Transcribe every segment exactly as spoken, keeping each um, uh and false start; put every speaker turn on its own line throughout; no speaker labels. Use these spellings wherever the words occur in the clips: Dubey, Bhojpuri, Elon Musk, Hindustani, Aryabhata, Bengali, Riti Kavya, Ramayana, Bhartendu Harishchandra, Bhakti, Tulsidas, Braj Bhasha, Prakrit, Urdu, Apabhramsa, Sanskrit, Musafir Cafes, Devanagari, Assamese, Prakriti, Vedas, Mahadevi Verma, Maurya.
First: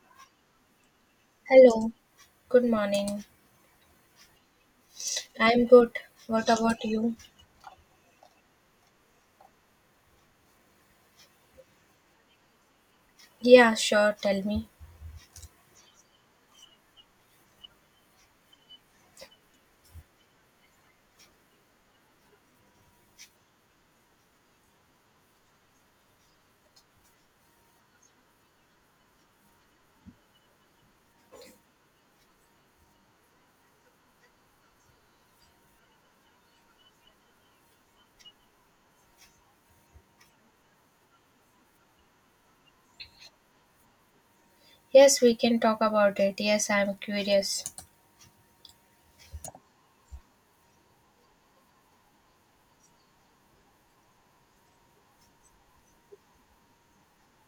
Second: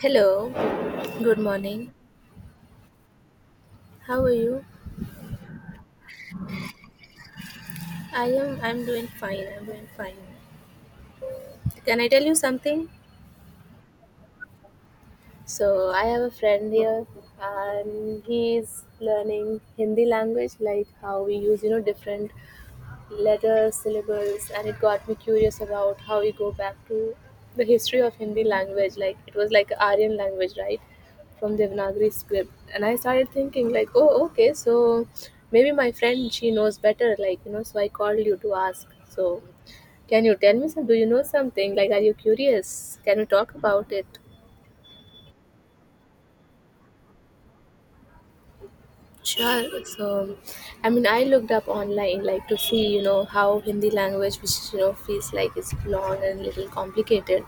Hello, good morning.
Hello, good morning.
How are you?
I'm good. What about you?
I am I'm doing fine. I'm doing fine. Can I tell you something?
Yeah, sure, tell me.
So I have a friend here and he is learning Hindi language like how we use, you know, different letters, syllables, and it got me curious about how we go back to the history of Hindi language. Like it was like Aryan language, right? From Devanagari script. And I started thinking like, oh, okay, so maybe my friend she knows better. Like you know, so I called you to ask. So can you tell me some? Do you know something? Like, are you curious? Can we talk about it?
Yes, we can talk about it. Yes, I'm curious.
Sure. So, I mean, I looked up online like to see, you know, how Hindi language, which you know feels like it's long and little complicated,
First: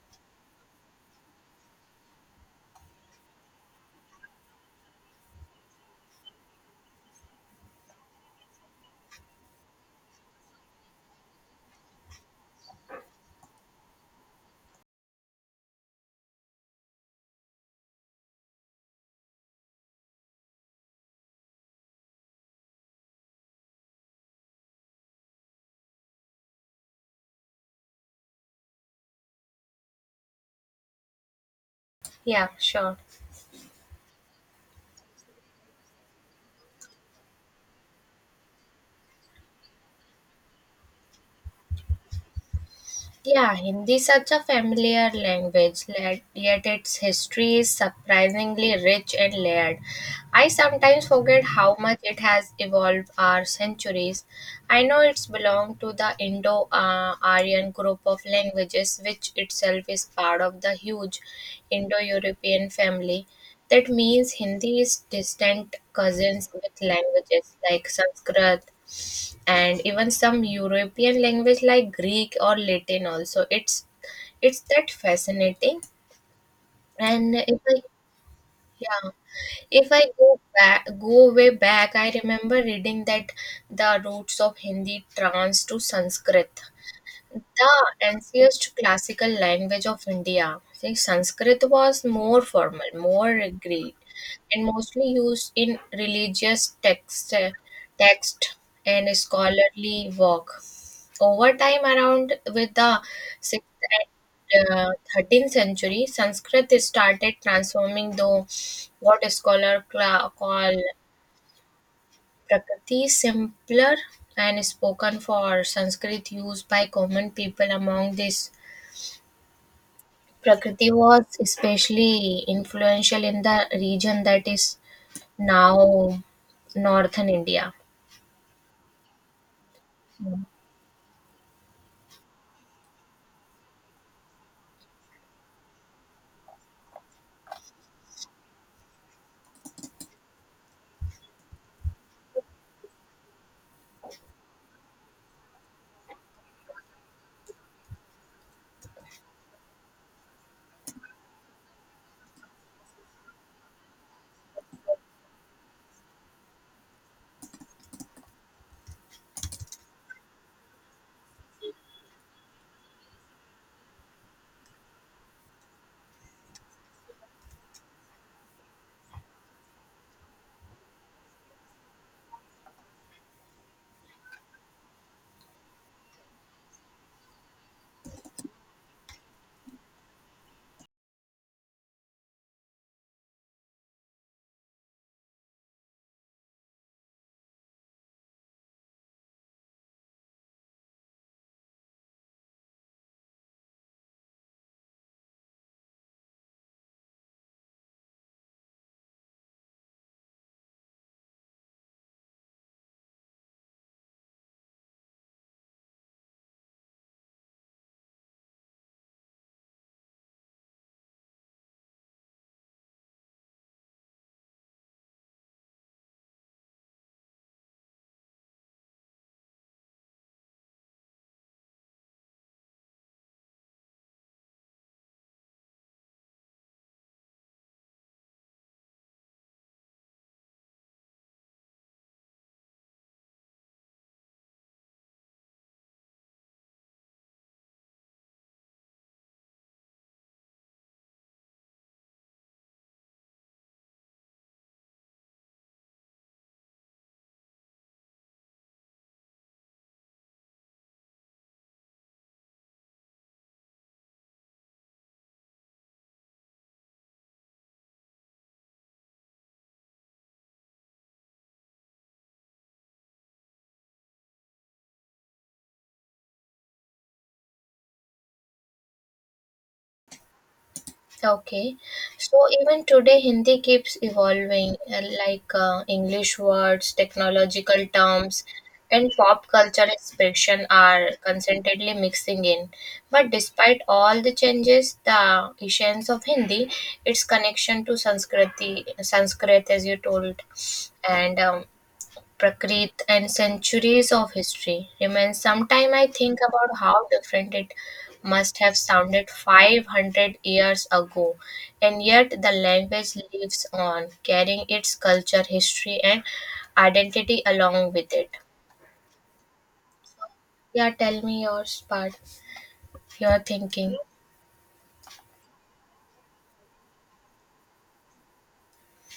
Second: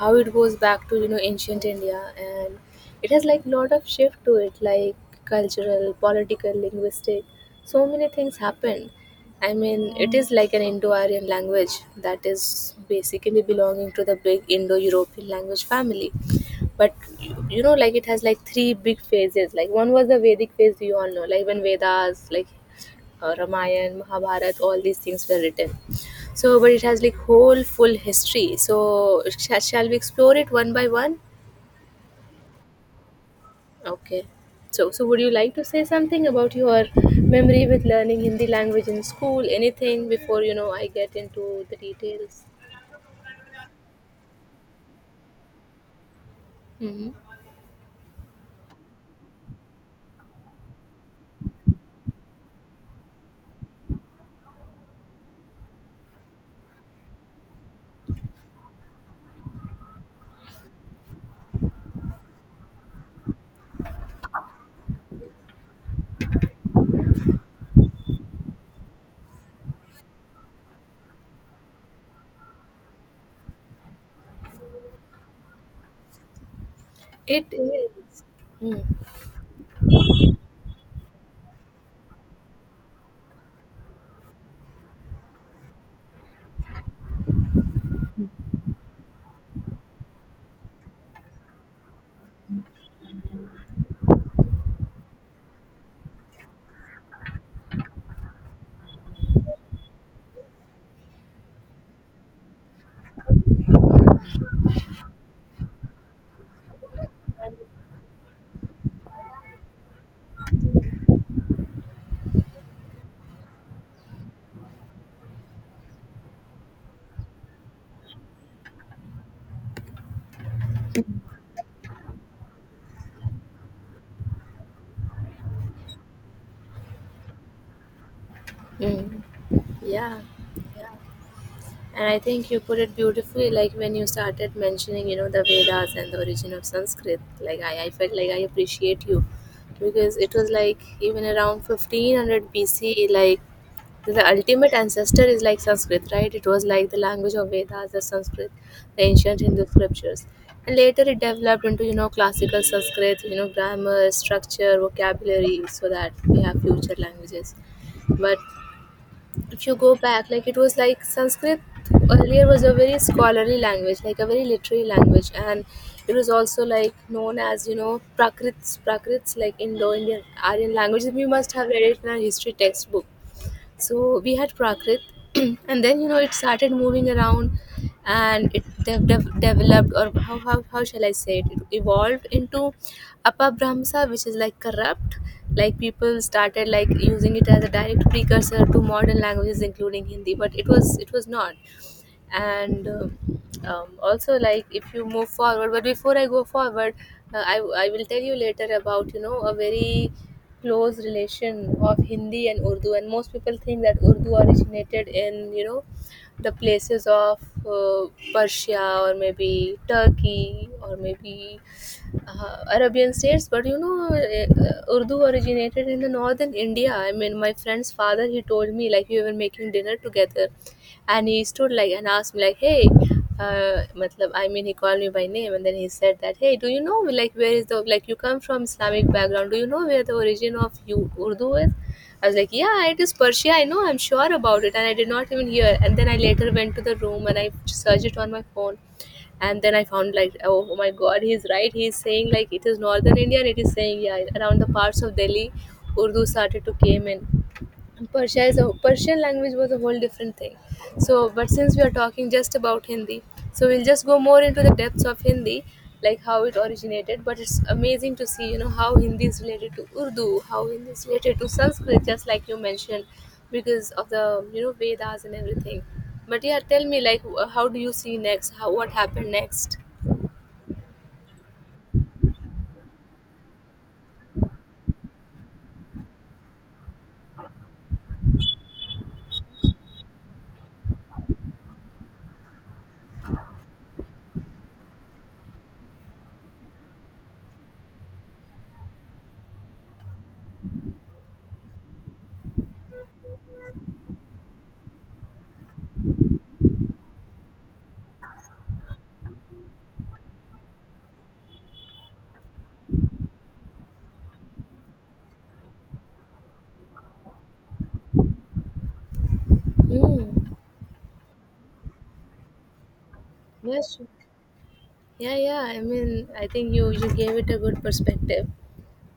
how it goes back to you know ancient India, and it has like lot of shift to it, like cultural, political, linguistic, so many things happen. I mean, it is like an Indo-Aryan language that is basically belonging to the big Indo-European language family but you, you know like it has like three big phases like one was the vedic phase you all know like when vedas like uh, ramayana mahabharat all these things were written so but it has like whole full history so sh- shall we explore it one by one
Yeah, sure.
okay so so would you like to say something about your memory with learning hindi language in school anything before you know I get into the details.
Yeah, Hindi is such a familiar language, le- yet its
Mhm.
history is surprisingly rich and layered. I sometimes forget how much it has evolved over centuries. I know it's belonged to the Indo uh, Aryan group of languages, which itself is part of the huge Indo European family. That means Hindi is distant cousins with languages like Sanskrit and even some European language like Greek or Latin also. It's it's that fascinating. And
It
if I
is. Mm.
yeah, if I go back go way back, I remember reading that the roots of Hindi trans to Sanskrit. The ancient classical language of India, say Sanskrit was more formal, more agreed, and mostly used in religious text, text and scholarly work. Over time, around with the sixth and uh, thirteenth century, Sanskrit started transforming the what scholar cla- call Prakati is simpler and spoken for Sanskrit used by common people among this. Prakriti was especially influential in the region that is now northern India.
Mm. Yeah, yeah, and I think you put it beautifully, like when you started mentioning, you know, the Vedas and the origin of Sanskrit. Like I, I felt like I appreciate you because it was like even around fifteen hundred B C, like the ultimate ancestor is like Sanskrit, right? It was like the language of Vedas, the Sanskrit, the ancient Hindu scriptures. And later it developed into, you know, classical Sanskrit, you know, grammar, structure, vocabulary, so that we have future languages. But if you go back like it was like sanskrit earlier was a very scholarly language like a very literary language and it was also like known as you know prakrits prakrits like indo-indian aryan languages we must have read it in our history textbook so we had Prakrit, and then you know it started moving around, and it dev- dev- developed or how how how shall I say it? It evolved into Apabhramsa, which is like corrupt. Like people started like using it as a direct precursor to modern languages, including Hindi, but it was it was not. And um, um, Also like if you move forward but before I go forward uh, I, I will tell you later about you know a very close relation of hindi and urdu and most people think that urdu originated in you know the places of uh, persia or maybe turkey or maybe uh, Arabian states, but you know, eh, uh, Urdu originated in the northern India. I mean, my friend's father he told me like we were making dinner together, and he stood like and asked me like, "Hey," uh, matlab, I mean, he called me by name, and then he said that, "Hey, do you know like where is the like you come from Islamic background? Do you know where the origin of you Urdu is?" I was like, yeah, it is Persia. I know, I'm sure about it. And I did not even hear. And then I later went to the room and I searched it on my phone and then I found like oh, oh my god he's right he's saying like it is northern india and it is saying yeah around the parts of delhi urdu started to came in and Persia is a Persian language was a whole different thing. So, but since we are talking just about Hindi, so we'll just go more into the depths of Hindi, like how it originated. But it's amazing to see, you know, how Hindi is related to Urdu, how Hindi is related to Sanskrit, just like you mentioned, because of the you know Vedas and everything. But yeah, tell me, like, wh- how do you see next? How what happened next?
Okay, so even today, Hindi keeps evolving, uh, like uh, English words, technological terms, and pop culture expression are constantly mixing in. But despite all the changes, the essence of Hindi, its connection to Sanskriti, Sanskrit, as you told, and um, Prakrit and centuries of history remain. Sometime I think about how different it must have sounded five hundred years ago, and yet the language lives on, carrying its culture, history, and identity along with it.
Mm.
Yeah, tell me yours part, your thinking.
Yes. Yeah, yeah. I mean, I think you you gave it a good perspective.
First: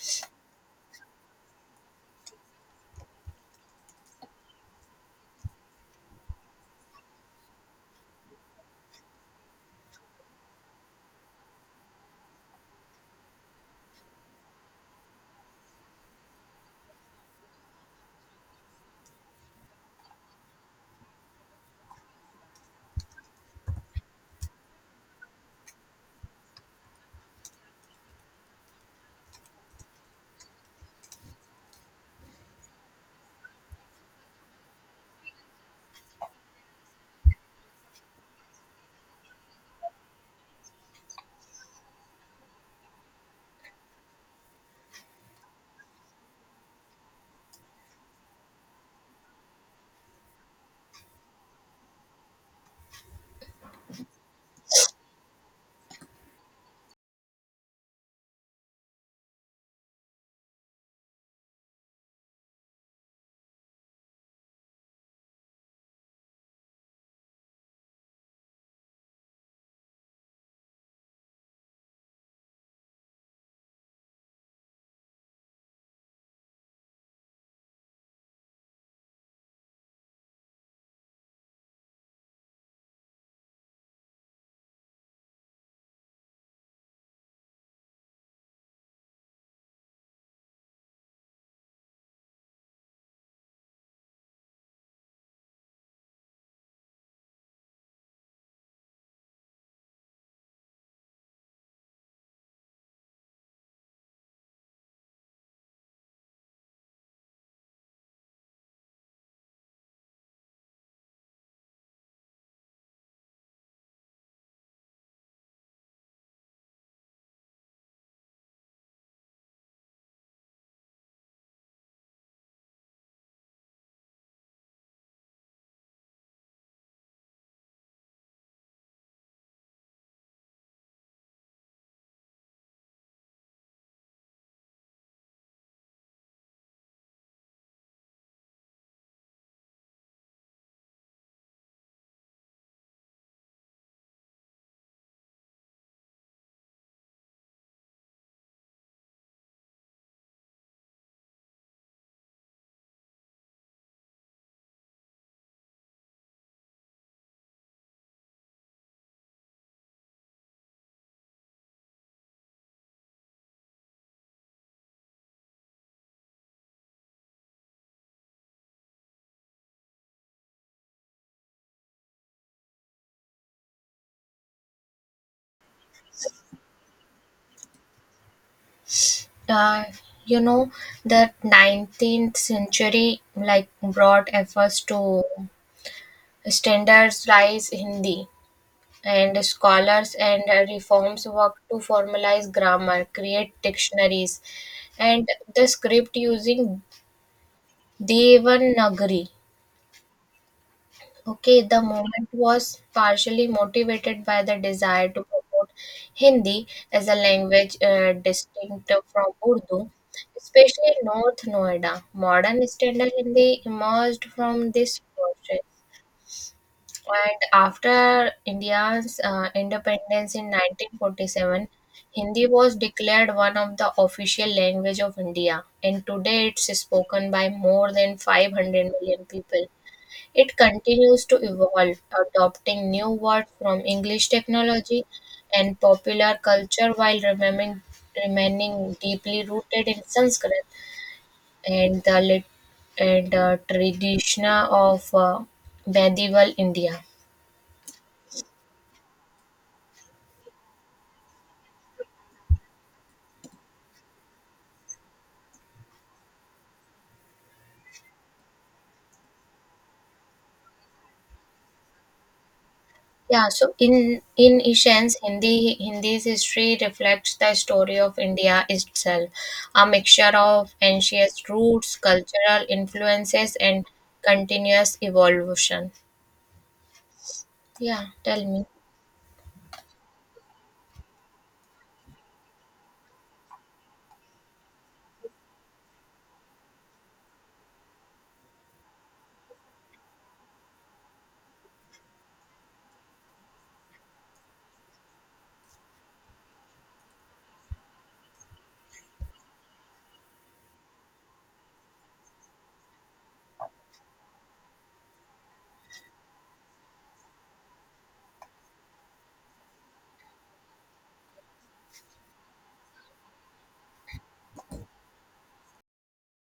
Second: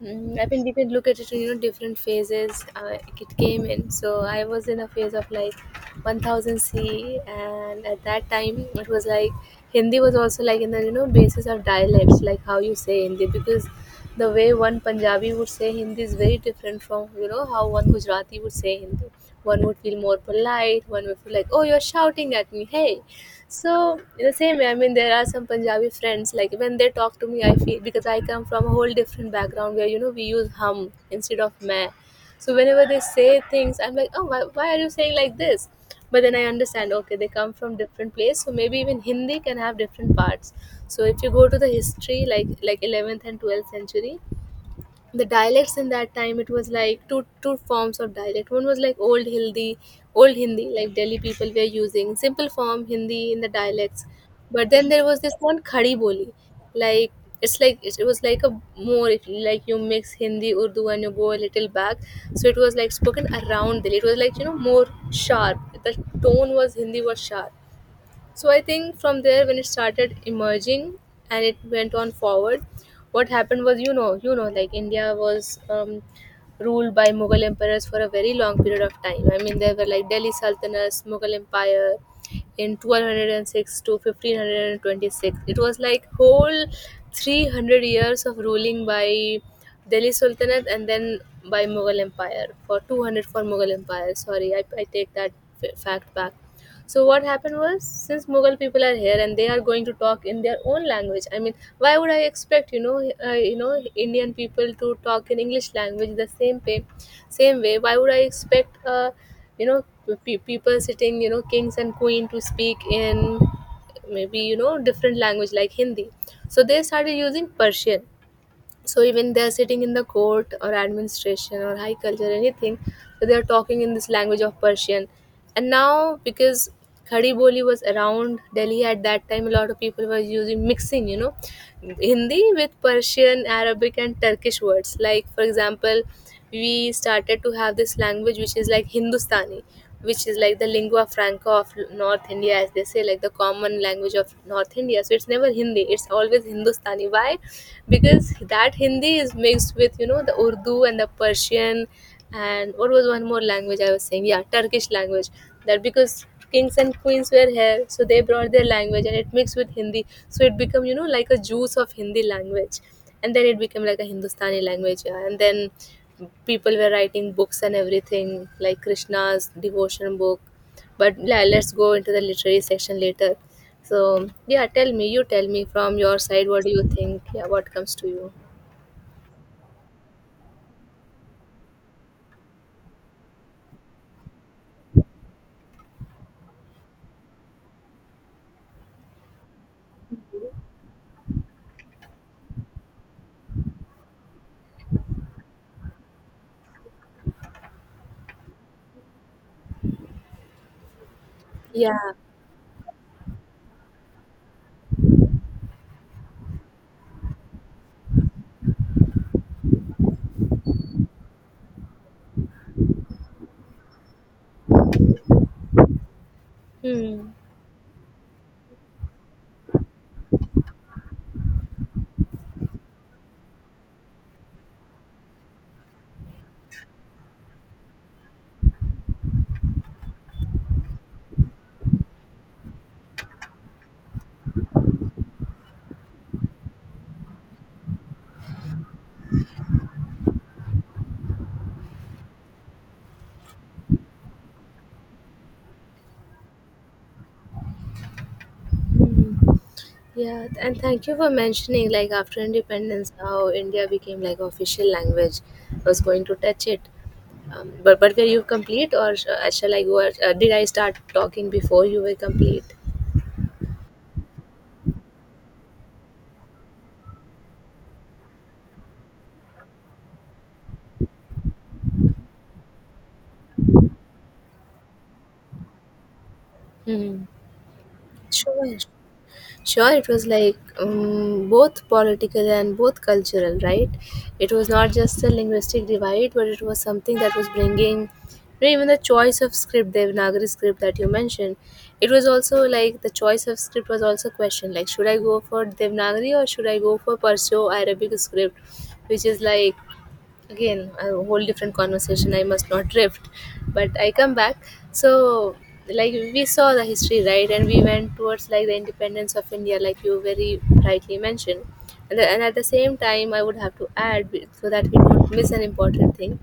Mm, I mean, we could look at it in you know different phases. Uh, it came in, so I was in a phase of like one thousand C, and at that time it was like Hindi was also like in the you know basis of dialects, like how you say Hindi, because the way one Punjabi would say Hindi is very different from you know how one Gujarati would say Hindi. One would feel more polite. One would feel like, oh, you're shouting at me, hey. So in the same way, I mean, there are some Punjabi friends like when they talk to me, I feel because I come from a whole different background where you know we use hum instead of meh. So whenever they say things, I'm like, oh, why, why are you saying like this? But then I understand, okay, they come from different place, so maybe even Hindi can have different parts. So if you go to the history, like like eleventh and twelfth century, the dialects in that time it was like two two forms of dialect one was like old hindi old hindi like delhi people were using simple form hindi in the dialects but then there was this one khadi boli like it's like it it was like a more if you- like you mix hindi urdu and you go a little back so it was like spoken around delhi it was like you know more sharp the tone was hindi was sharp so I think from there when it started emerging and it went on forward, what happened was you know you know like India was um, ruled by Mughal emperors for a very long period of time. I mean there were like Delhi Sultanate, Mughal Empire in one thousand two hundred six to one thousand five hundred twenty-six. It was like whole three hundred years of ruling by Delhi Sultanate and then by Mughal Empire for two hundred for Mughal Empire. Sorry, I, I take that f- fact back. So what happened was, since Mughal people are here and they are going to talk in their own language, I mean, why would I expect you know uh, you know Indian people to talk in English language the same way, same way? Why would I expect uh, you know pe- people sitting you know kings and queen to speak in maybe you know different language like Hindi? So they started using Persian so even they're sitting in the court or administration or high culture anything so they're talking in this language of persian and now because khadi boli was around delhi at that time a lot of people were using mixing you know hindi with persian arabic and turkish words like for example we started to have this language which is like hindustani which is like the lingua franca of north india as they say like the common language of north india so it's never hindi it's always hindustani why because that Hindi is mixed with you know the Urdu and the Persian and what was one more language I was saying yeah Turkish language that because kings and queens were here so they brought their language and it mixed with Hindi so it become you know like a juice of Hindi language and then it became like a Hindustani language yeah and then people were writing books and everything like Krishna's devotion book but yeah, let's go into the literary section later. So yeah, tell me, you tell me from your side, what do you think? Yeah, what comes to you?
Uh, you know, the nineteenth century like brought efforts to standardize Hindi and scholars and uh, reforms work to formalize grammar, create dictionaries, and the script using Devanagari. Okay, the
Yeah.
movement was partially motivated by the desire to promote Hindi as a language uh, distinct from Urdu, especially in North Noida. Modern standard Hindi emerged from this process.
Hmm.
And after India's uh, independence in nineteen forty-seven, Hindi was declared one of the official language of India, and today it's spoken by more than five hundred million people. It continues to evolve, adopting new words from English technology and popular culture while remaining, remaining deeply rooted in Sanskrit and the lit- and uh, tradition of uh, medieval India.
Yeah, and thank you for mentioning like after independence how India became like official language. I was going to touch it. Um, but but were you complete or sh- uh, shall I go? Uh, did I start talking before you were complete?
Yeah, so in in essence, Hindi Hindi's history reflects the story of India itself, a mixture of ancient roots, cultural influences, and continuous evolution.
Hmm.
Yeah, tell me.
Sure. Sure. It was like um, both political and both cultural, right? It was not just a linguistic divide, but it was something that was bringing, you know, even the choice of script, the Nagari script, that you mentioned. It was also like the choice of script was also questioned, like should I go for devnagari or should I go for perso arabic script, which is like, again, a whole different conversation. I must not drift, but I come back. So, like, we saw the history, right, and we went towards like the independence of India, like you very rightly mentioned. And, the- and at the same time I would have to add be- so that we don't miss an important thing,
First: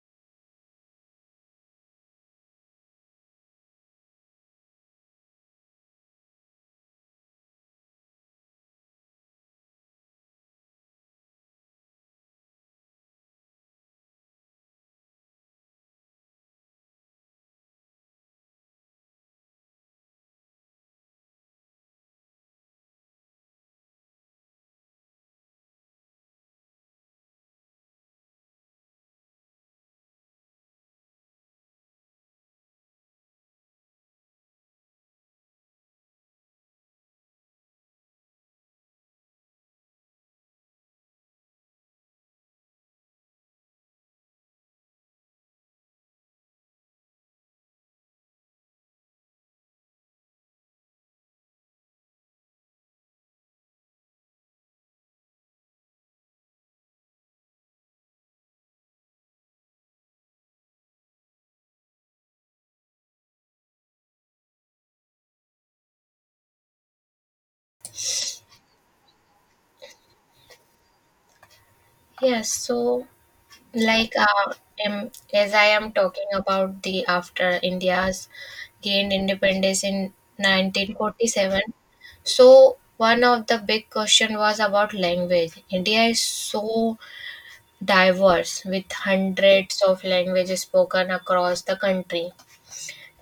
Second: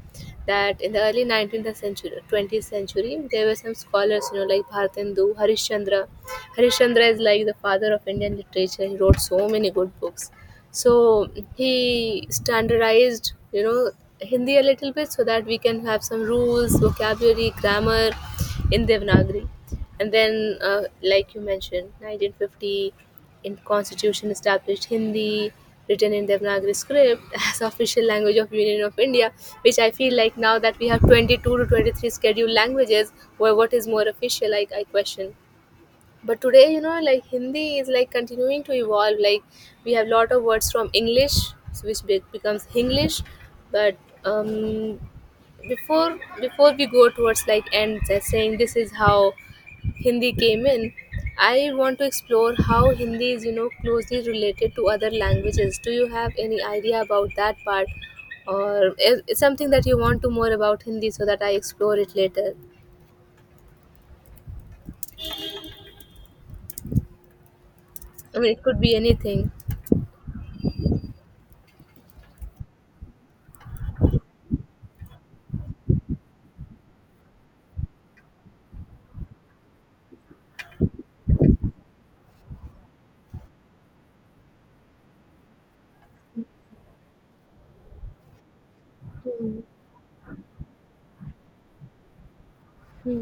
that in the early nineteenth century, twentieth century, there were some scholars, you know, like Bhartendu Harishchandra. Harishchandra is like the father of Indian literature. He wrote so many good books. So he standardized, you know, Hindi a little bit so that we can have some rules, vocabulary, grammar in devanagari. And then uh, like you mentioned, nineteen fifty, in constitution established Hindi, written in devanagari script as official language of union of India, which I feel like, now that we have twenty two to twenty three scheduled languages, where what is more official, like, I question. But today, you know, like Hindi is like continuing to evolve. Like, we have lot of words from English, which be- becomes English. But um before before we go towards like end, just saying this is how Hindi came in, I want to explore how Hindi is, you know, closely related to other languages. Do you have any idea about that part, or is is something that you want to more about Hindi so that I explore it later? I mean, it could be anything.
Yes, so like uh, um, as I am talking about the after India's gained independence in nineteen forty-seven, so one of the big question was about language. India is so diverse, with
Hmm.
hundreds of languages spoken across the country.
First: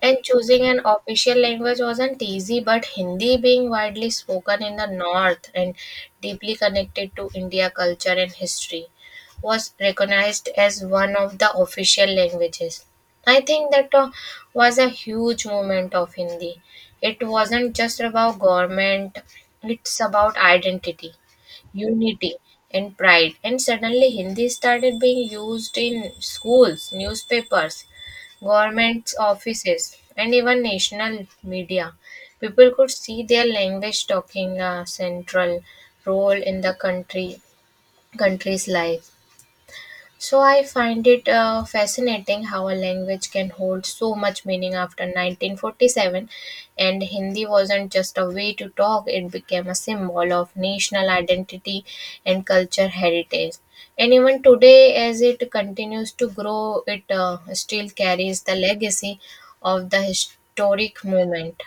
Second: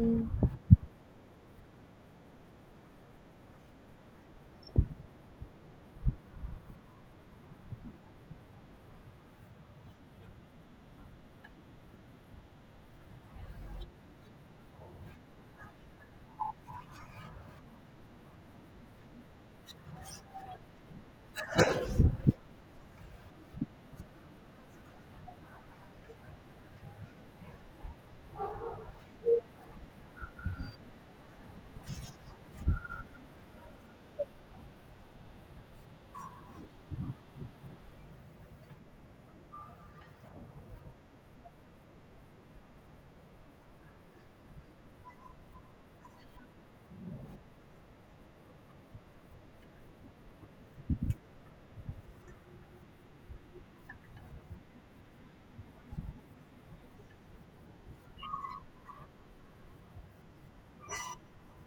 And choosing an official language wasn't easy, but Hindi being widely spoken in the north and deeply connected to India culture and history was recognized as one of the official languages. I think that uh, was a huge moment of Hindi. It wasn't just about government, it's about identity unity and pride and suddenly Hindi started being used in schools newspapers government offices, and even national media. People could see their language talking a central role in the country country's life. So I find it uh, fascinating how a language can hold so much meaning after nineteen forty-seven, and Hindi wasn't just a way to talk, it became a symbol of national identity and culture heritage. And even today, as it continues to grow, it uh, still carries the legacy of the historic moment.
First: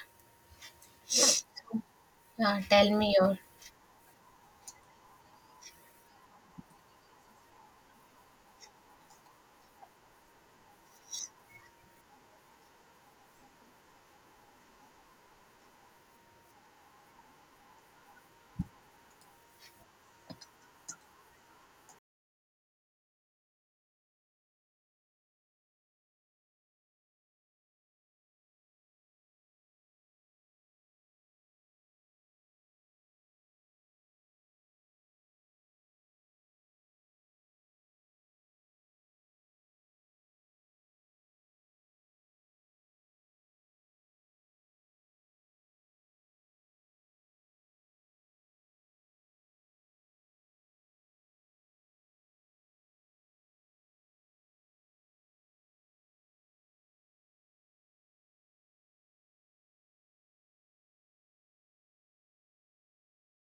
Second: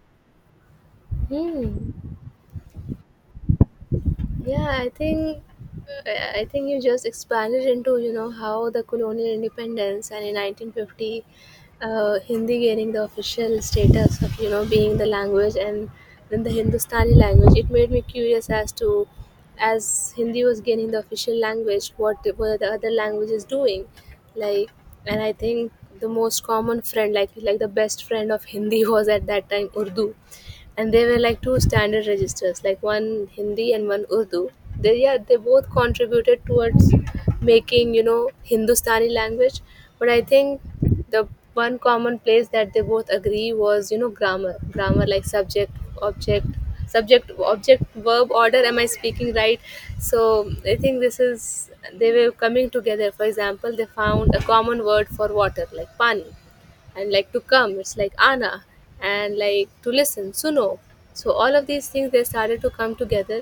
Hmm.
Uh, tell me your...
Yeah, I think, I I think you just expanded into, you know, how the colonial independence and in nineteen fifty, uh, Hindi gaining the official status of, you know, being the language, and then the Hindustani language. It made me curious as to, as Hindi was gaining the official language, what were the other languages doing? Like, and I think the most common friend, like like the best friend of Hindi, was at that time Urdu, and they were like two standard registers, like one Hindi and one Urdu. They, yeah, they both contributed towards making, you know, Hindustani language. But I think the one common place that they both agree was, you know, grammar. Grammar like subject, object, subject object verb order. Am I speaking right? So I think this is, they were coming together. For example, they found a common word for water, like pani, and like to come, it's like ana, and like to listen, suno. So all of these things, they started to come together.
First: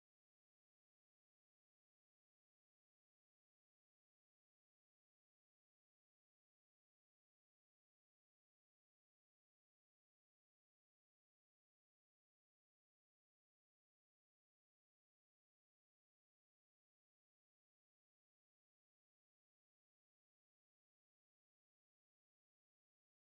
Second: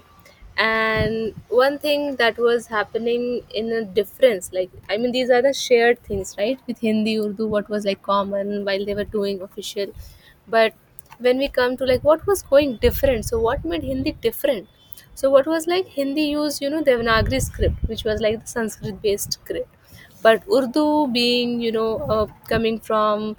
And one thing that was happening in a difference, like, I mean, these are the shared things, right, with Hindi Urdu, what was like common while they were doing official. But when we come to like what was going different, so what made Hindi different? So what was like Hindi used, you know, devanagari script, which was like the Sanskrit based. But Urdu, being, you know, uh, coming from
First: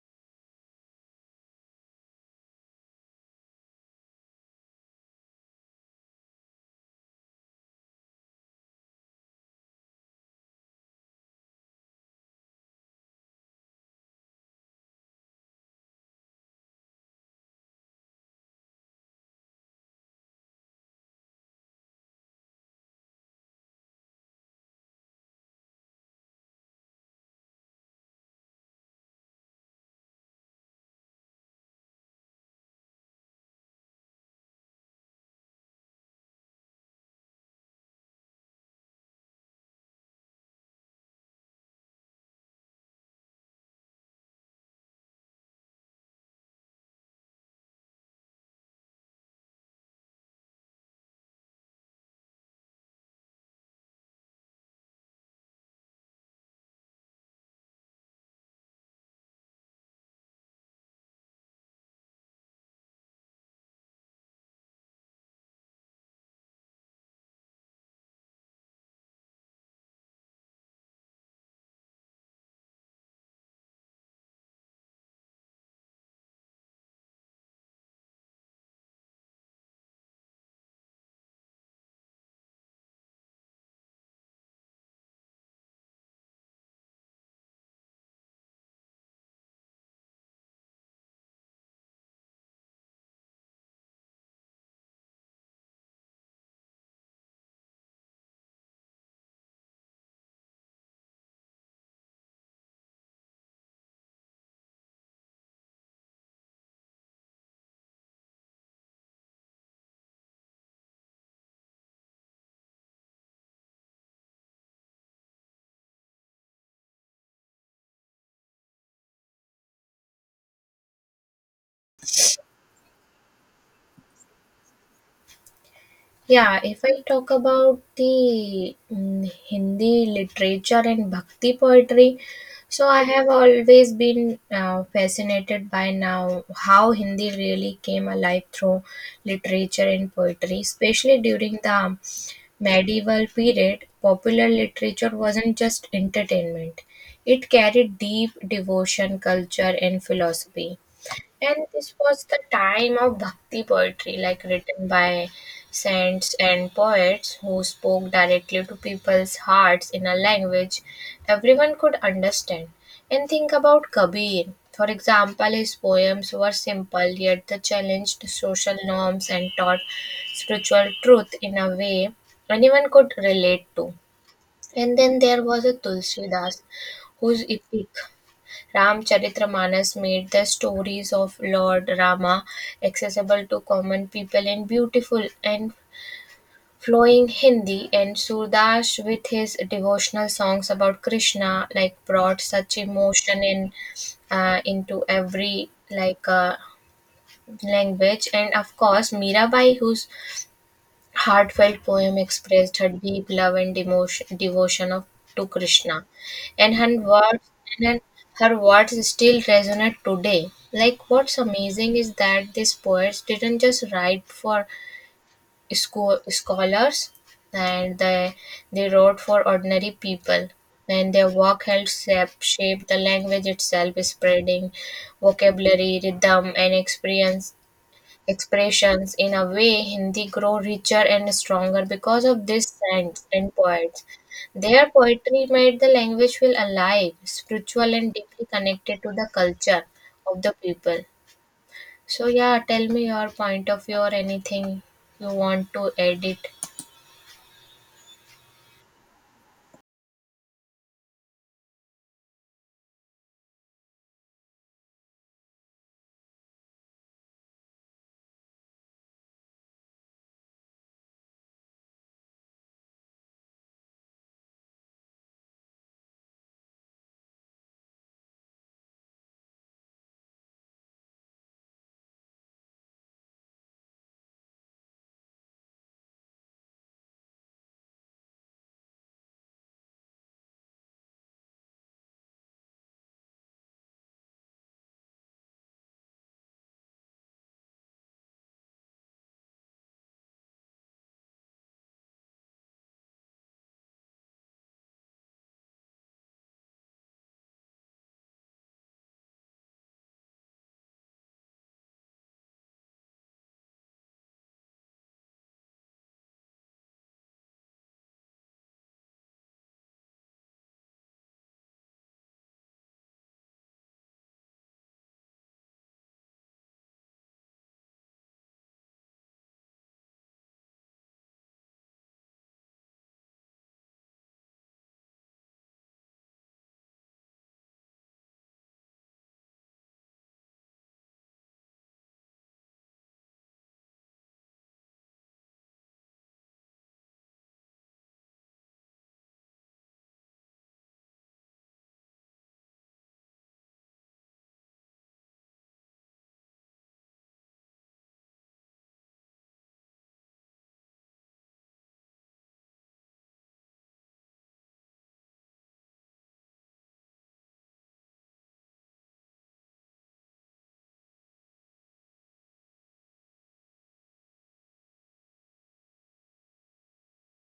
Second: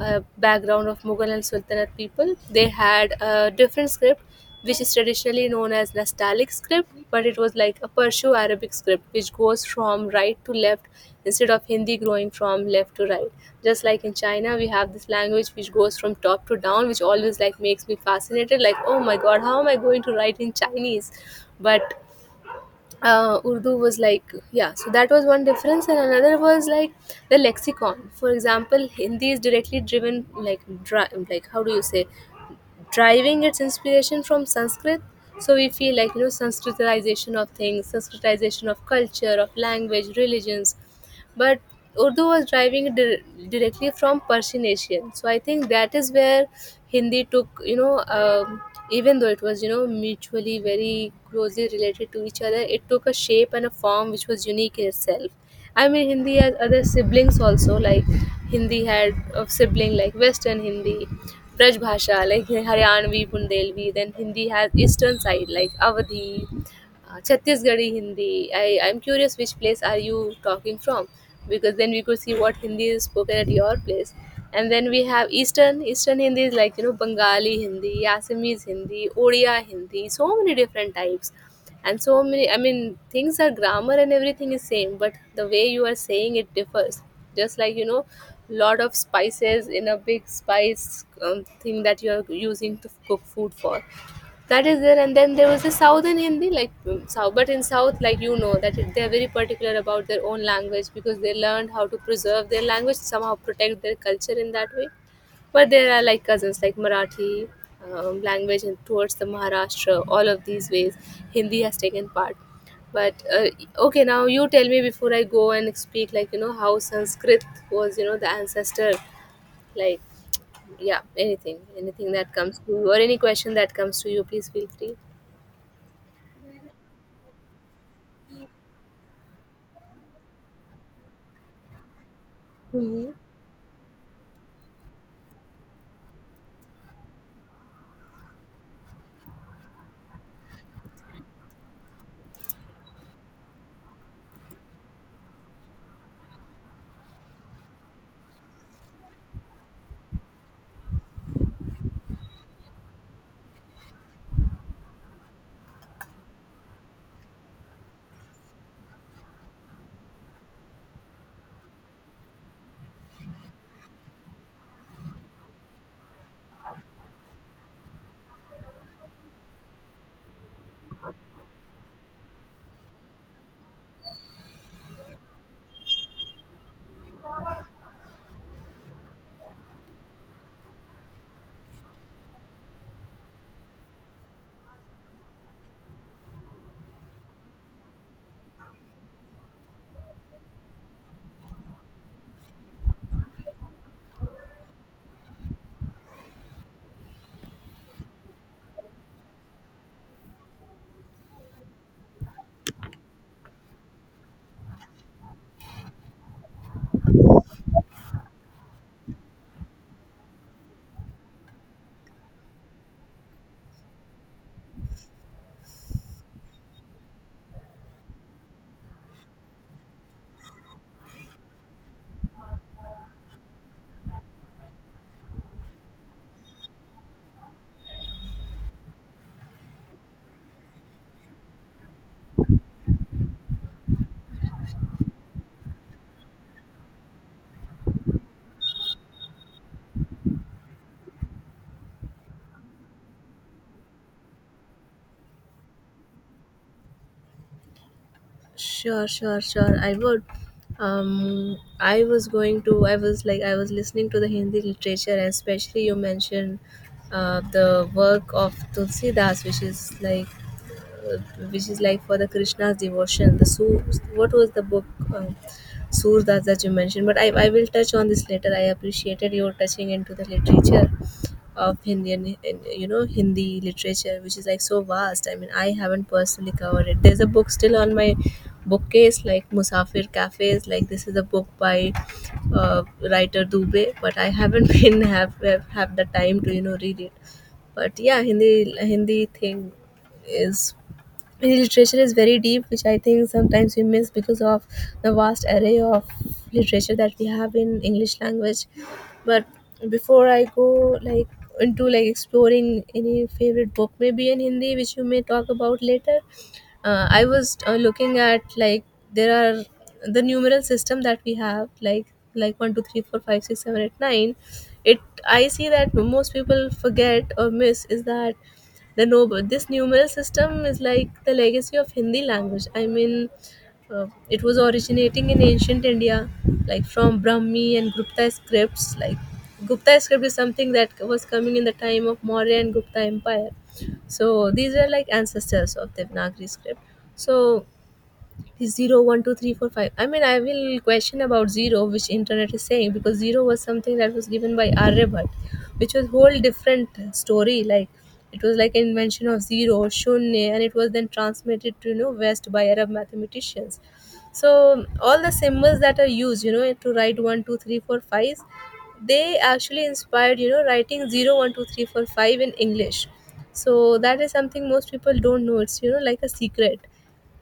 a background of Mughal and Sultanate people, they had a different script, which is traditionally known as Nastaliq script, but it was like a Perso-Arabic script, which goes from right to left, instead of Hindi growing from left to right. Just like in China, we have this language which goes from top to down, which always like makes me fascinated. Like, oh my god, how am I going to write in Chinese? But uh, Urdu was like, yeah, so that was one difference, and another was like the lexicon. For example, Hindi is directly driven, like, dri- like, how do you say, driving its inspiration from Sanskrit. So we feel like, you know, Sanskritization of things, Sanskritization of culture, of language, religions. But Urdu was driving dir- directly from Persian Asian. So I think that is where Hindi took, you know, um, even though it was, you know, mutually very closely related to each other, it took a shape and a form which was unique in itself. I mean, Hindi has other siblings also, like, Hindi had a sibling like Western Hindi, Braj Bhasha, like Haryanvi, Bundelvi. Then Hindi has Eastern side, like Avadhi, uh, Chhattisgarhi Hindi. I, I'm curious which place are you talking from, because then we could see what Hindi is spoken at your place. And then we have Eastern. Eastern Hindi is like, you know, Bengali Hindi, Assamese Hindi, Odia Hindi, so many different types. And so many, I mean, things are grammar and everything is same, but the way you are saying it differs. Just like, you know, lot of spices in a big spice um, thing that you are using to cook food for. That is there. And then there was a southern Hindi, like, um, south. But in south, like, you know, that it- they are very particular about their own language, because they learned how to preserve their language, somehow protect their culture in that way. But there are like cousins, like Marathi, um, language, and towards the Maharashtra, all of these ways Hindi has taken part. But uh, okay, now you tell me, before I go and speak, like, you know, how Sanskrit was, you know, the ancestor, like, yeah, anything, anything that comes to you, or any question that comes to you, please feel free.
Yeah, if I talk about the mm, Hindi literature and Bhakti poetry, so I
Hmm.
have always been uh, fascinated by now how Hindi really came alive through literature and poetry, especially during the medieval period. Popular literature wasn't just entertainment; it carried deep devotion, culture, and philosophy. And this was the time of bhakti poetry, like written by saints and poets who spoke directly to people's hearts in a language everyone could understand. And think about Kabir. For example, his poems were simple yet they challenged social norms and taught spiritual truth in a way anyone could relate to. And then there was a Tulsidas whose epic Ramcharitramanas made the stories of Lord Rama accessible to common people in beautiful and flowing Hindi, and Surdas with his devotional songs about Krishna like brought such emotion in uh, into every like uh, language and of course Mirabai whose heartfelt poem expressed her deep love and demotion, devotion of, to Krishna, and her words and her her words still resonate today. Like what's amazing is that these poets didn't just write for school, scholars, and they they wrote for ordinary people. And their work helped shape, shape the language itself, spreading vocabulary, rhythm, and experience expressions. In a way, Hindi grew richer and stronger because of these saints and poets. Their poetry made the language feel alive, spiritual, and deeply connected to the culture of the people. So, yeah, tell me your point of view or anything you want to add it.
Sure, sure, sure. I would. Um, I was going to. I was like, I was listening to the Hindi literature, and especially you mentioned uh, the work of Tulsi Das, which is like, uh, which is like for the Krishna's devotion. The Su- what was the book? Um, Surdas that you mentioned. But I, I will touch on this later. I appreciated your touching into the literature of Indian, you know, Hindi literature, which is like so vast. I mean, I haven't personally covered it. There's a book still on my bookcase, like Musafir Cafes. Like, this is a book by uh, writer Dubey, but I haven't been have, have have the time to, you know, read it. But yeah, Hindi Hindi thing is, literature is very deep, which I think sometimes we miss because of the vast array of literature that we have in English language. But before I go like into like exploring any favorite book, maybe in Hindi, which you may talk about later, uh, I was uh, looking at, like, there are the numeral system that we have, like like one two three four five six seven eight nine. It, I see that most people forget or miss, is that the noble, this numeral system is like the legacy of Hindi language. I mean, uh, it was originating in ancient India, like from Brahmi and Gupta scripts. Like, Gupta script is something that was coming in the time of Maurya and Gupta empire. So these are like ancestors of devanagari script. So zero one two three four five. I mean, I will question about zero, which internet is saying, because zero was something that was given by Aryabhat, which was whole different story. Like, it was like an invention of zero shunya, and it was then transmitted to, you know, west by Arab mathematicians. So all the symbols that are used, you know, to write one two three four five, they actually inspired, you know, writing zero one two three four five in English. So that is something most people don't know. It's, you know, like a secret.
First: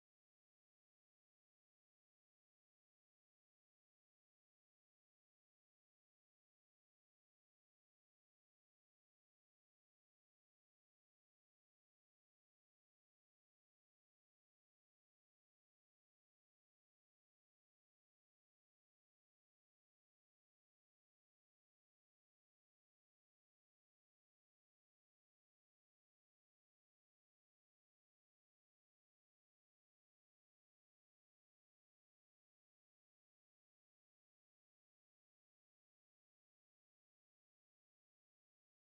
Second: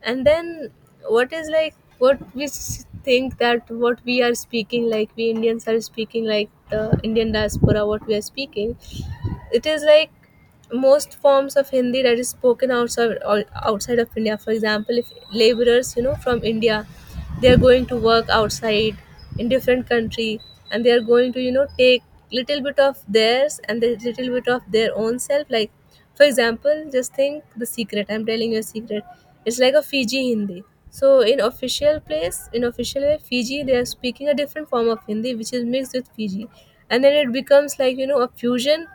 And then, what is like what we s- think that what we are speaking, like we Indians are speaking, like the Indian diaspora, what we are speaking, it is like most forms of Hindi that is spoken outside ou- outside of India. For example, if laborers, you know, from India, they are going to work outside in different country, and they are going to, you know, take little bit of theirs and the little bit of their own self. Like, for example, just think, the secret, I'm telling you a secret. It's like a Fiji Hindi. So in official place, in official way, Fiji, they are speaking a different form of Hindi which is mixed with Fiji, and then it becomes like, you know, a fusion.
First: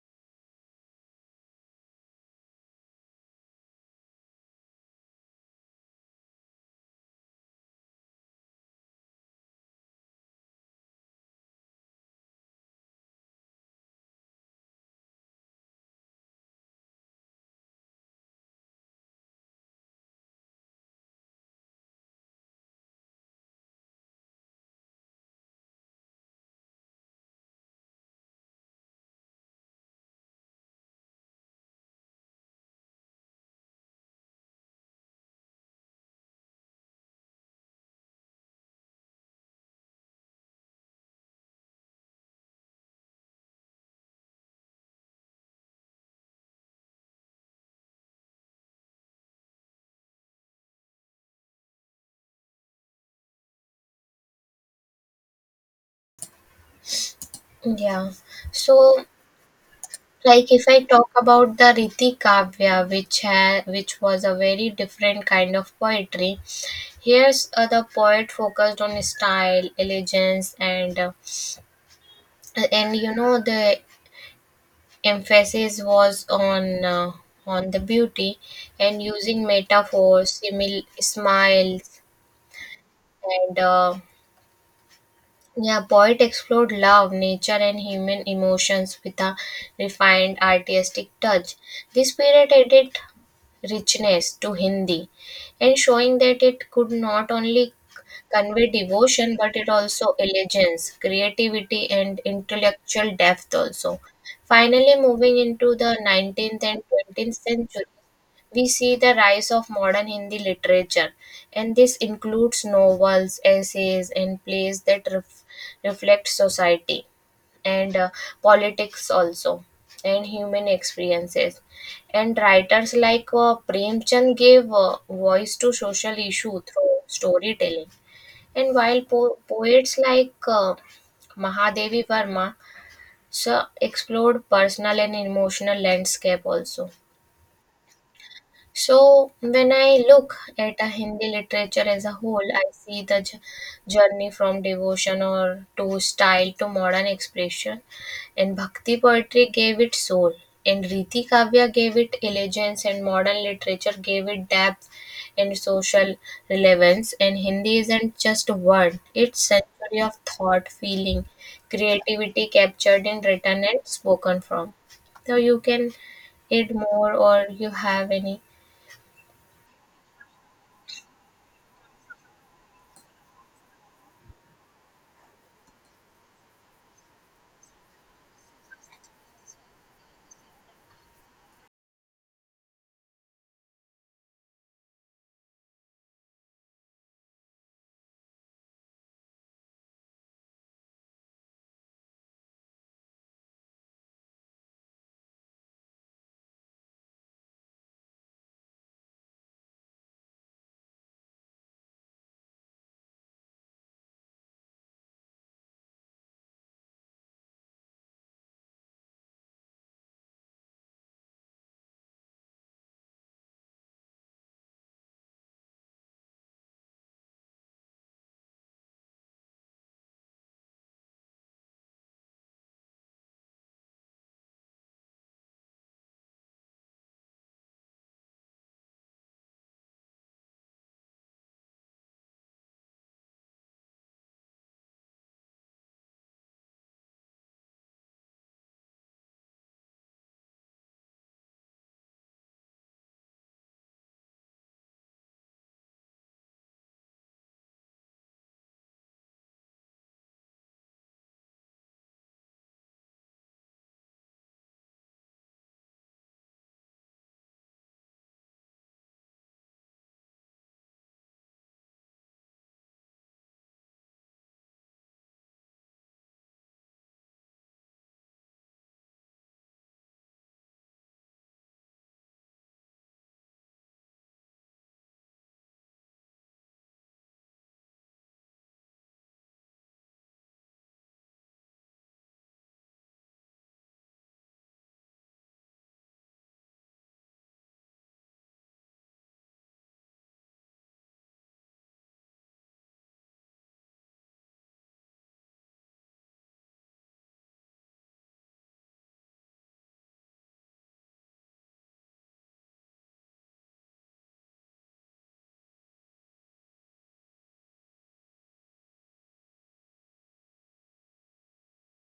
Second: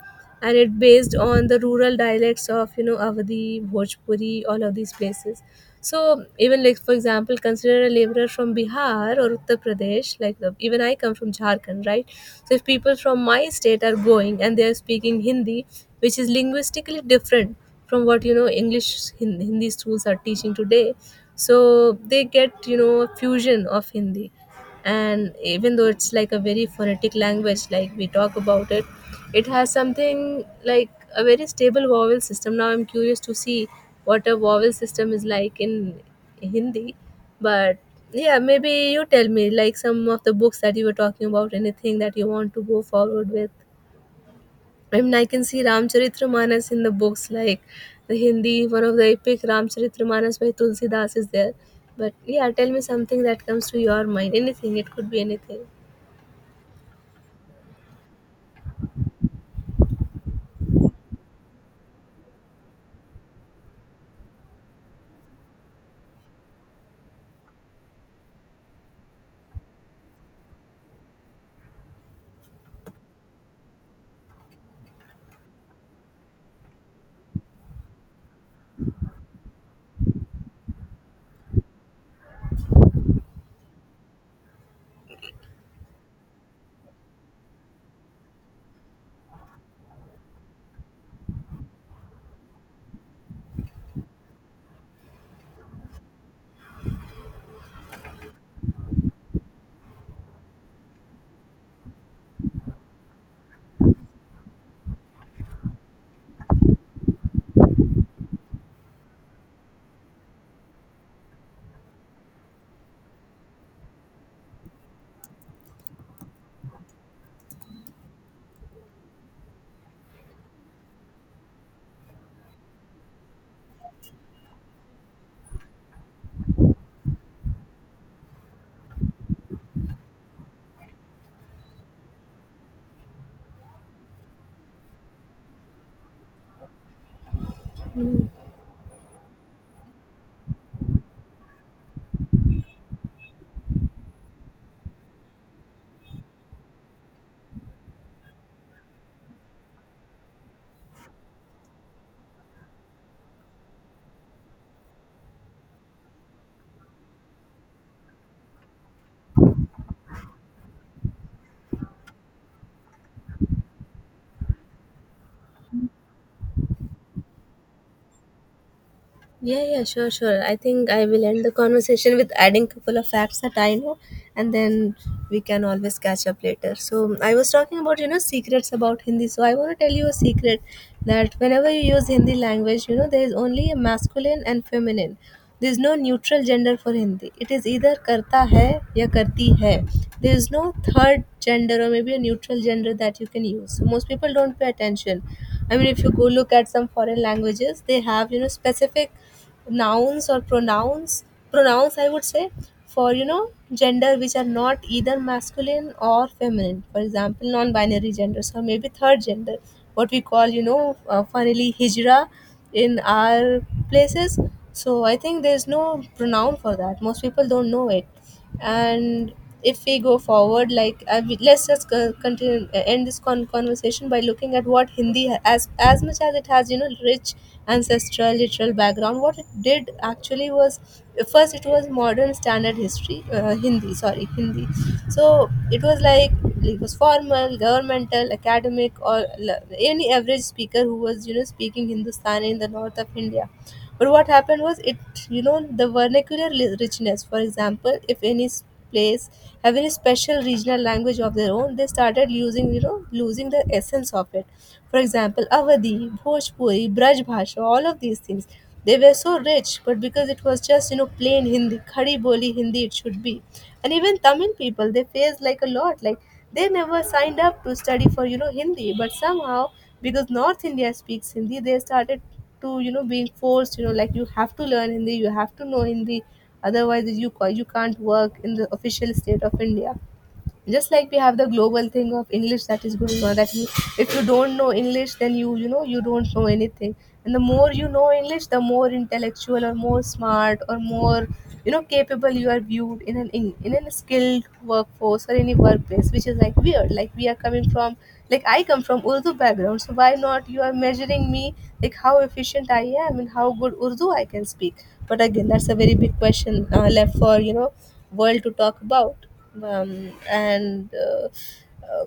And it based on the rural dialects of, you know, Avadi, Bhojpuri, all of these places. So even like, for example, consider a laborer from Bihar or Uttar Pradesh. Like the, even I come from Jharkhand, right? So if people from my state are going and they are speaking Hindi, which is linguistically different from what, you know, English Hin- Hindi schools are teaching today, so they get, you know, a fusion of Hindi. And even though it's like a very phonetic language, like we talk about it, it has something like a very stable vowel system. Now I'm curious to see what a vowel system is like in Hindi. But yeah, maybe you tell me, like, some of the books that you were talking about, anything that you want to go forward with. I mean, I can see Ramcharitramanas in the books, like the Hindi, one of the epic Ramcharitramanas by Tulsidas is there. But yeah, tell me something that comes to your mind. Anything, it could be anything.
Yeah, so like if I talk about the Riti Kavya, which ha- which was a very different kind of poetry. Here's uh, the poet focused on style, elegance, and uh, and you know the emphasis was on uh, on the beauty and using metaphors, simil- smiles, and uh, yeah, poet explored love, nature, and human emotions with a refined artistic touch. This period added richness to Hindi and showing that it could not only convey devotion but it also elegance, creativity, and intellectual depth also. Finally, moving into the nineteenth and twentieth century, we see the rise of modern Hindi literature, and this includes novels, essays, and plays that ref- reflect society and uh, politics also and human experiences and writers like uh, Premchand gave uh, voice to social issue through storytelling and while po- poets like uh, Mahadevi Verma so explored personal and emotional landscape also so, when I look at a Hindi literature as a whole, I see the j- journey from devotion or to style to modern expression, and Bhakti poetry gave it soul, and Riti Kavya gave it elegance, and modern literature gave it depth and social relevance. And Hindi isn't just a word; it's century of thought, feeling, creativity captured in written and spoken form. So you can add more, or you have any...
Yeah, yeah, sure, sure. I think I will end the conversation with adding a couple of facts that I know, and then we can always catch up later. So I was talking about, you know, secrets about Hindi. So I want to tell you a secret that whenever you use Hindi language, you know there is only a masculine and feminine. There is no neutral gender for Hindi. It is either karta hai ya karti hai. There is no third gender or maybe a neutral gender that you can use. So most people don't pay attention. I mean, if you go look at some foreign languages, they have you know specific nouns or pronouns. Pronouns, I would say, for you know gender which are not either masculine or feminine. For example, non-binary genders or maybe third gender, what we call you know uh, funnily hijra in our places. So I think there's no pronoun for that, most people don't know it. And if we go forward, like I mean, let's just co- continue, end this con- conversation by looking at what Hindi ha- as as much as it has you know rich ancestral literal background. What it did actually was first it was modern standard history, uh, Hindi, sorry, Hindi. So it was like it was formal, governmental, academic, or l- any average speaker who was you know speaking Hindustani in the north of India. But what happened was it, you know, the vernacular li- richness, for example, if any place having a special regional language of their own, they started using, you know, losing the essence of it. For example, Avadi, Bhojpuri, Braj Bhasha, all of these things, they were so rich, but because it was just you know plain Hindi, Khadi Boli Hindi it should be. And even Tamil people, they faced like a lot, like they never signed up to study for you know Hindi, but somehow because north India speaks Hindi, they started to you know being forced, you know, like you have to learn Hindi, you have to know Hindi, otherwise you ca- you can't work in the official state of India. Just like we have the global thing of English that is going on, that you, if you don't know English, then you you know you don't know anything. And the more you know English, the more intellectual or more smart or more you know capable you are viewed in an in, in a skilled workforce or any workplace, which is like weird, like we are coming from, like I come from Urdu background, so why not you are measuring me like how efficient I am and how good Urdu I can speak. But again, that's a very big question uh, left for you know world to talk about. Um, and uh, uh,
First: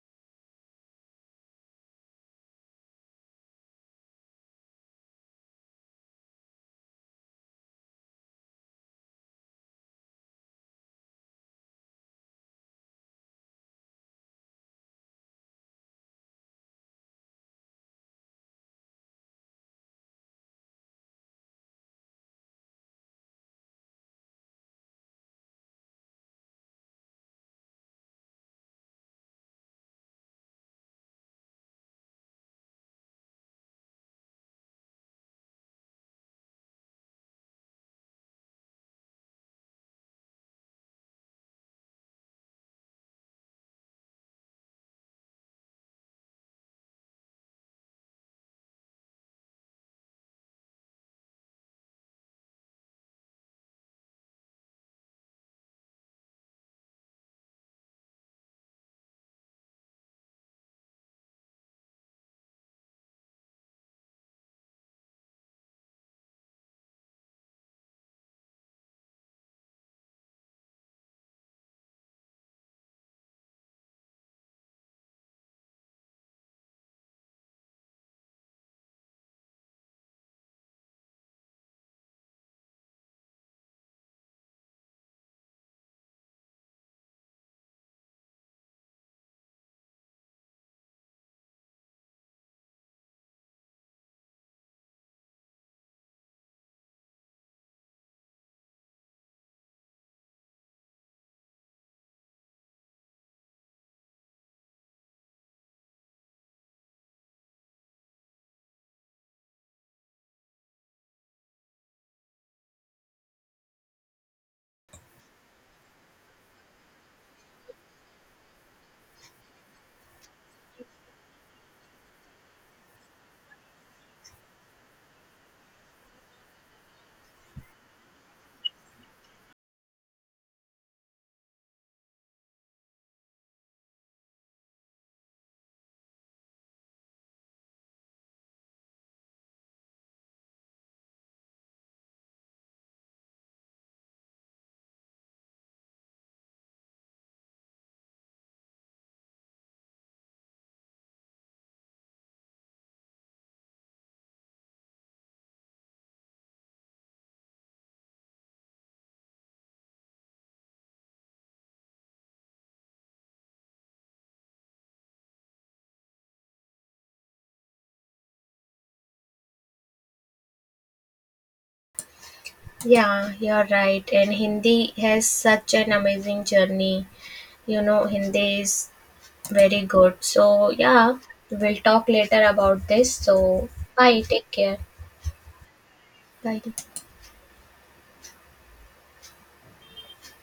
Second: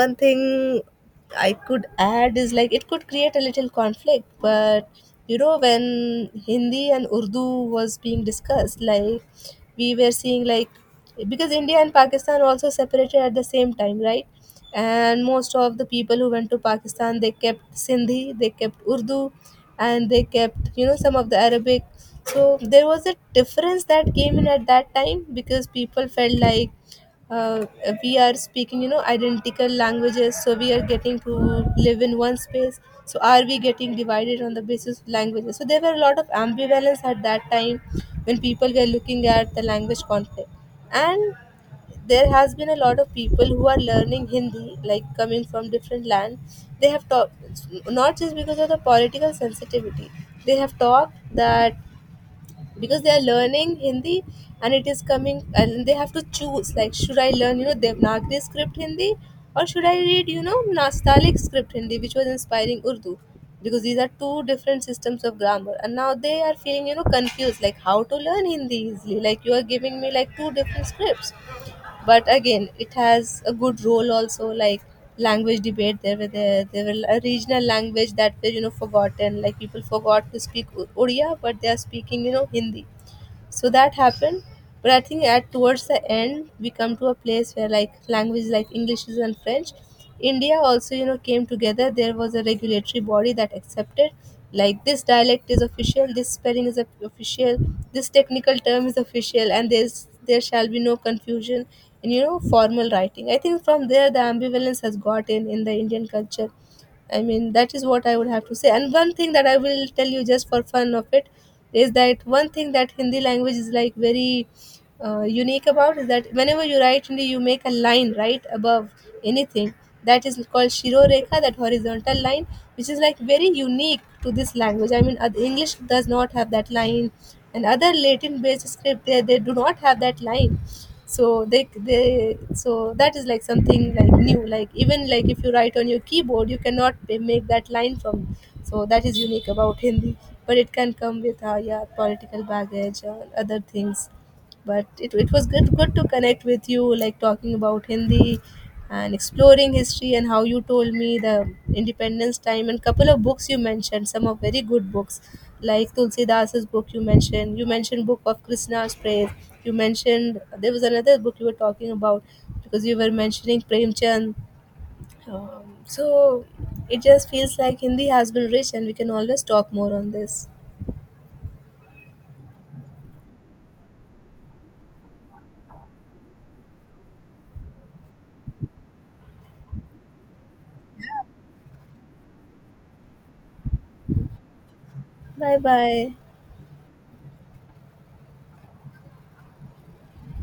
one thing I could add is like it could create a little conflict, but you know when Hindi and Urdu was being discussed, like we were seeing, like because India and Pakistan also separated at the same time, right? And most of the people who went to Pakistan, they kept Sindhi, they kept Urdu, and they kept you know some of the Arabic. So there was a difference that came in at that time because people felt like, uh, we are speaking you know identical languages, so we are getting to live in one space, so are we getting divided on the basis of languages? So there were a lot of ambivalence at that time when people were looking at the language conflict. And there has been a lot of people who are learning Hindi, like coming from different land, they have talked not just because of the political sensitivity, they have talked that because they are learning Hindi and it is coming and they have to choose, like should I learn you know Devanagari script Hindi, or should I read you know Nastaliq script Hindi, which was inspiring Urdu, because these are two different systems of grammar, and now they are feeling you know confused, like how to learn Hindi easily, like you are giving me like two different scripts. But again, it has a good role also, like language debate, there were there, there were a regional language that were you know forgotten, like people forgot to speak O- Odia, but they are speaking you know Hindi. So that happened. But I think at towards the end, we come to a place where like language, like English and French, India also you know came together, there was a regulatory body that accepted, like this dialect is official, this spelling is official, this technical term is official, and there's there shall be no confusion in you know formal writing. I think from there the ambivalence has got in in the Indian culture. I mean, that is what I would have to say. And one thing that I will tell you just for fun of it is that one thing that Hindi language is like very uh, unique about is that whenever you write Hindi, you make a line right above anything. That is called Shiro Rekha, that horizontal line, which is like very unique to this language. I mean, oth- English does not have that line, and other Latin based script, they, they do not have that line. So they they so that is like something like new, like even like if you write on your keyboard you cannot be- make that line from. So that is unique about Hindi, but it can come with uh, yeah, political baggage or other things. But it, it was good good to connect with you, like talking about Hindi and exploring history and how you told me the independence time and couple of books you mentioned, some of very good books, like Tulsidas's book you mentioned, you mentioned book of Krishna's praise, you mentioned there was another book you were talking about, because you were mentioning Premchand. Um, so it just feels like Hindi has been rich and we can always talk more on this.
Yeah, you're right. And Hindi has such an amazing journey. You know, Hindi is very good. So, yeah, we'll talk later about this. So, bye. Take care.
Bye bye
Bye.